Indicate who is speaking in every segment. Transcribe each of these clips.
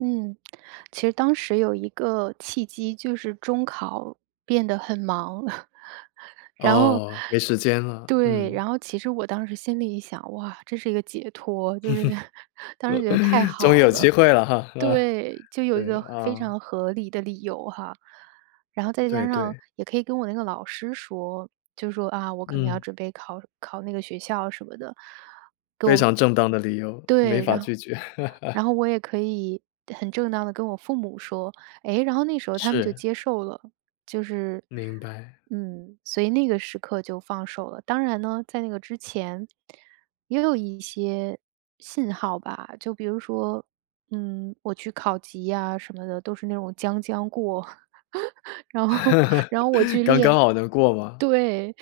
Speaker 1: 嗯，其实当时有一个契机，就是中考变得很忙。然后
Speaker 2: 哦，没时间了，
Speaker 1: 对，
Speaker 2: 嗯。
Speaker 1: 然后其实我当时心里一想，哇，这是一个解脱，就是 当时觉得太
Speaker 2: 终于
Speaker 1: 好
Speaker 2: 有机
Speaker 1: 了。
Speaker 2: 会了哈，是吧？
Speaker 1: 对，就有
Speaker 2: 对，
Speaker 1: 一个非
Speaker 2: 啊。
Speaker 1: 常合理的理由哈。然后再
Speaker 2: 对
Speaker 1: 加上，
Speaker 2: 对。
Speaker 1: 也可以跟我那个老师说，就说，啊，我可能要
Speaker 2: 嗯。
Speaker 1: 准备考考那个学校什么的。跟我
Speaker 2: 非常正当的理由，没
Speaker 1: 对，
Speaker 2: 法
Speaker 1: 然后
Speaker 2: 拒绝。
Speaker 1: 然 后，我也可以很正当地跟我父母说。诶，然后那时候他们就
Speaker 2: 是。
Speaker 1: 接受了，就是，
Speaker 2: 明白。
Speaker 1: 嗯，所以那个时刻就放手了。当然呢，在那个之前，也有一些信号吧，就比如说，嗯，我去考级呀什么的，都是那种将将过。然后然后我 去
Speaker 2: 刚刚
Speaker 1: 练
Speaker 2: 好能过吗？
Speaker 1: 对，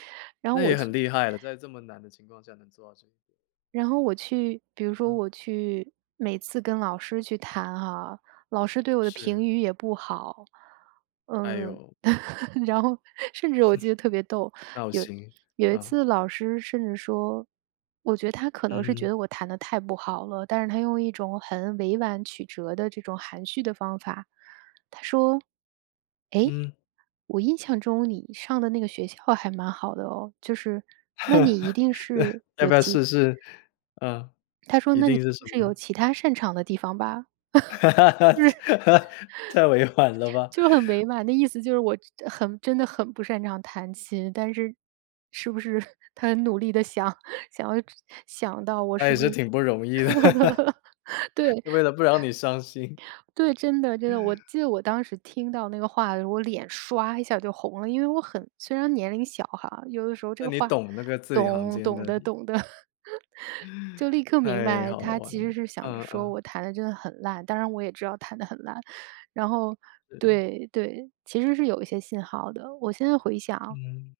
Speaker 1: 然后
Speaker 2: 那
Speaker 1: 我
Speaker 2: 也很
Speaker 1: 就
Speaker 2: 厉害了，在这么难的情况下能做到这一点。
Speaker 1: 然后我去比如说
Speaker 2: 嗯。
Speaker 1: 我去每次跟老师去弹哈，老师对我的
Speaker 2: 是。
Speaker 1: 评语也不好。
Speaker 2: 哎
Speaker 1: 嗯，
Speaker 2: 呦。
Speaker 1: 然后，甚至我记得特别逗，
Speaker 2: 闹
Speaker 1: 有
Speaker 2: 心，
Speaker 1: 有一
Speaker 2: 嗯。
Speaker 1: 次老师甚至说我觉得她可
Speaker 2: 嗯
Speaker 1: 能是觉
Speaker 2: 哼。
Speaker 1: 得我弹得太不好了，但是她用一种很委婉曲折的这种含蓄的方法，她说，诶，
Speaker 2: 嗯。
Speaker 1: 我印象中你上的那个学校还蛮好的哦，就是那你一定 是
Speaker 2: 要
Speaker 1: 有
Speaker 2: 不要
Speaker 1: 其
Speaker 2: 试试，呃。
Speaker 1: 她说，
Speaker 2: 一
Speaker 1: 那你一
Speaker 2: 定是什
Speaker 1: 定是
Speaker 2: 么
Speaker 1: 有
Speaker 2: 呢？
Speaker 1: 其它擅长的地方吧。
Speaker 2: 太委婉了 吧。
Speaker 1: 就是就很委婉，那意思就是，我很真的很不擅长弹琴，但是，是不是，她很努力地想想想到，我
Speaker 2: 那
Speaker 1: 是
Speaker 2: 也
Speaker 1: 不
Speaker 2: 是
Speaker 1: 是
Speaker 2: 挺不容易的。
Speaker 1: 对。
Speaker 2: 为了不让你伤心。
Speaker 1: 对，真的真的，我 记得我当时听到那个话的时候，我脸刷一下就红了，因为我很虽然年龄小哈，有的时候这
Speaker 2: 那
Speaker 1: 个
Speaker 2: 你
Speaker 1: 话，
Speaker 2: 懂那个字里行
Speaker 1: 懂
Speaker 2: 间
Speaker 1: 懂
Speaker 2: 的
Speaker 1: 的懂的。就 立刻明
Speaker 2: 太
Speaker 1: 白，
Speaker 2: 好
Speaker 1: 她
Speaker 2: 玩
Speaker 1: 其实
Speaker 2: 了，
Speaker 1: 是想着
Speaker 2: 嗯
Speaker 1: 说，
Speaker 2: 嗯。
Speaker 1: 我弹得真的很烂，当然我也知道弹得很烂，然后
Speaker 2: 嗯。
Speaker 1: 对对，其实是有一些信号儿的，我现在回想
Speaker 2: 嗯。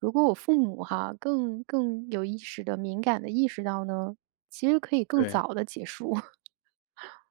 Speaker 1: 如果我父母哈，更更有意识地、敏感地意识到呢，其实可以更
Speaker 2: 对。
Speaker 1: 早地结束。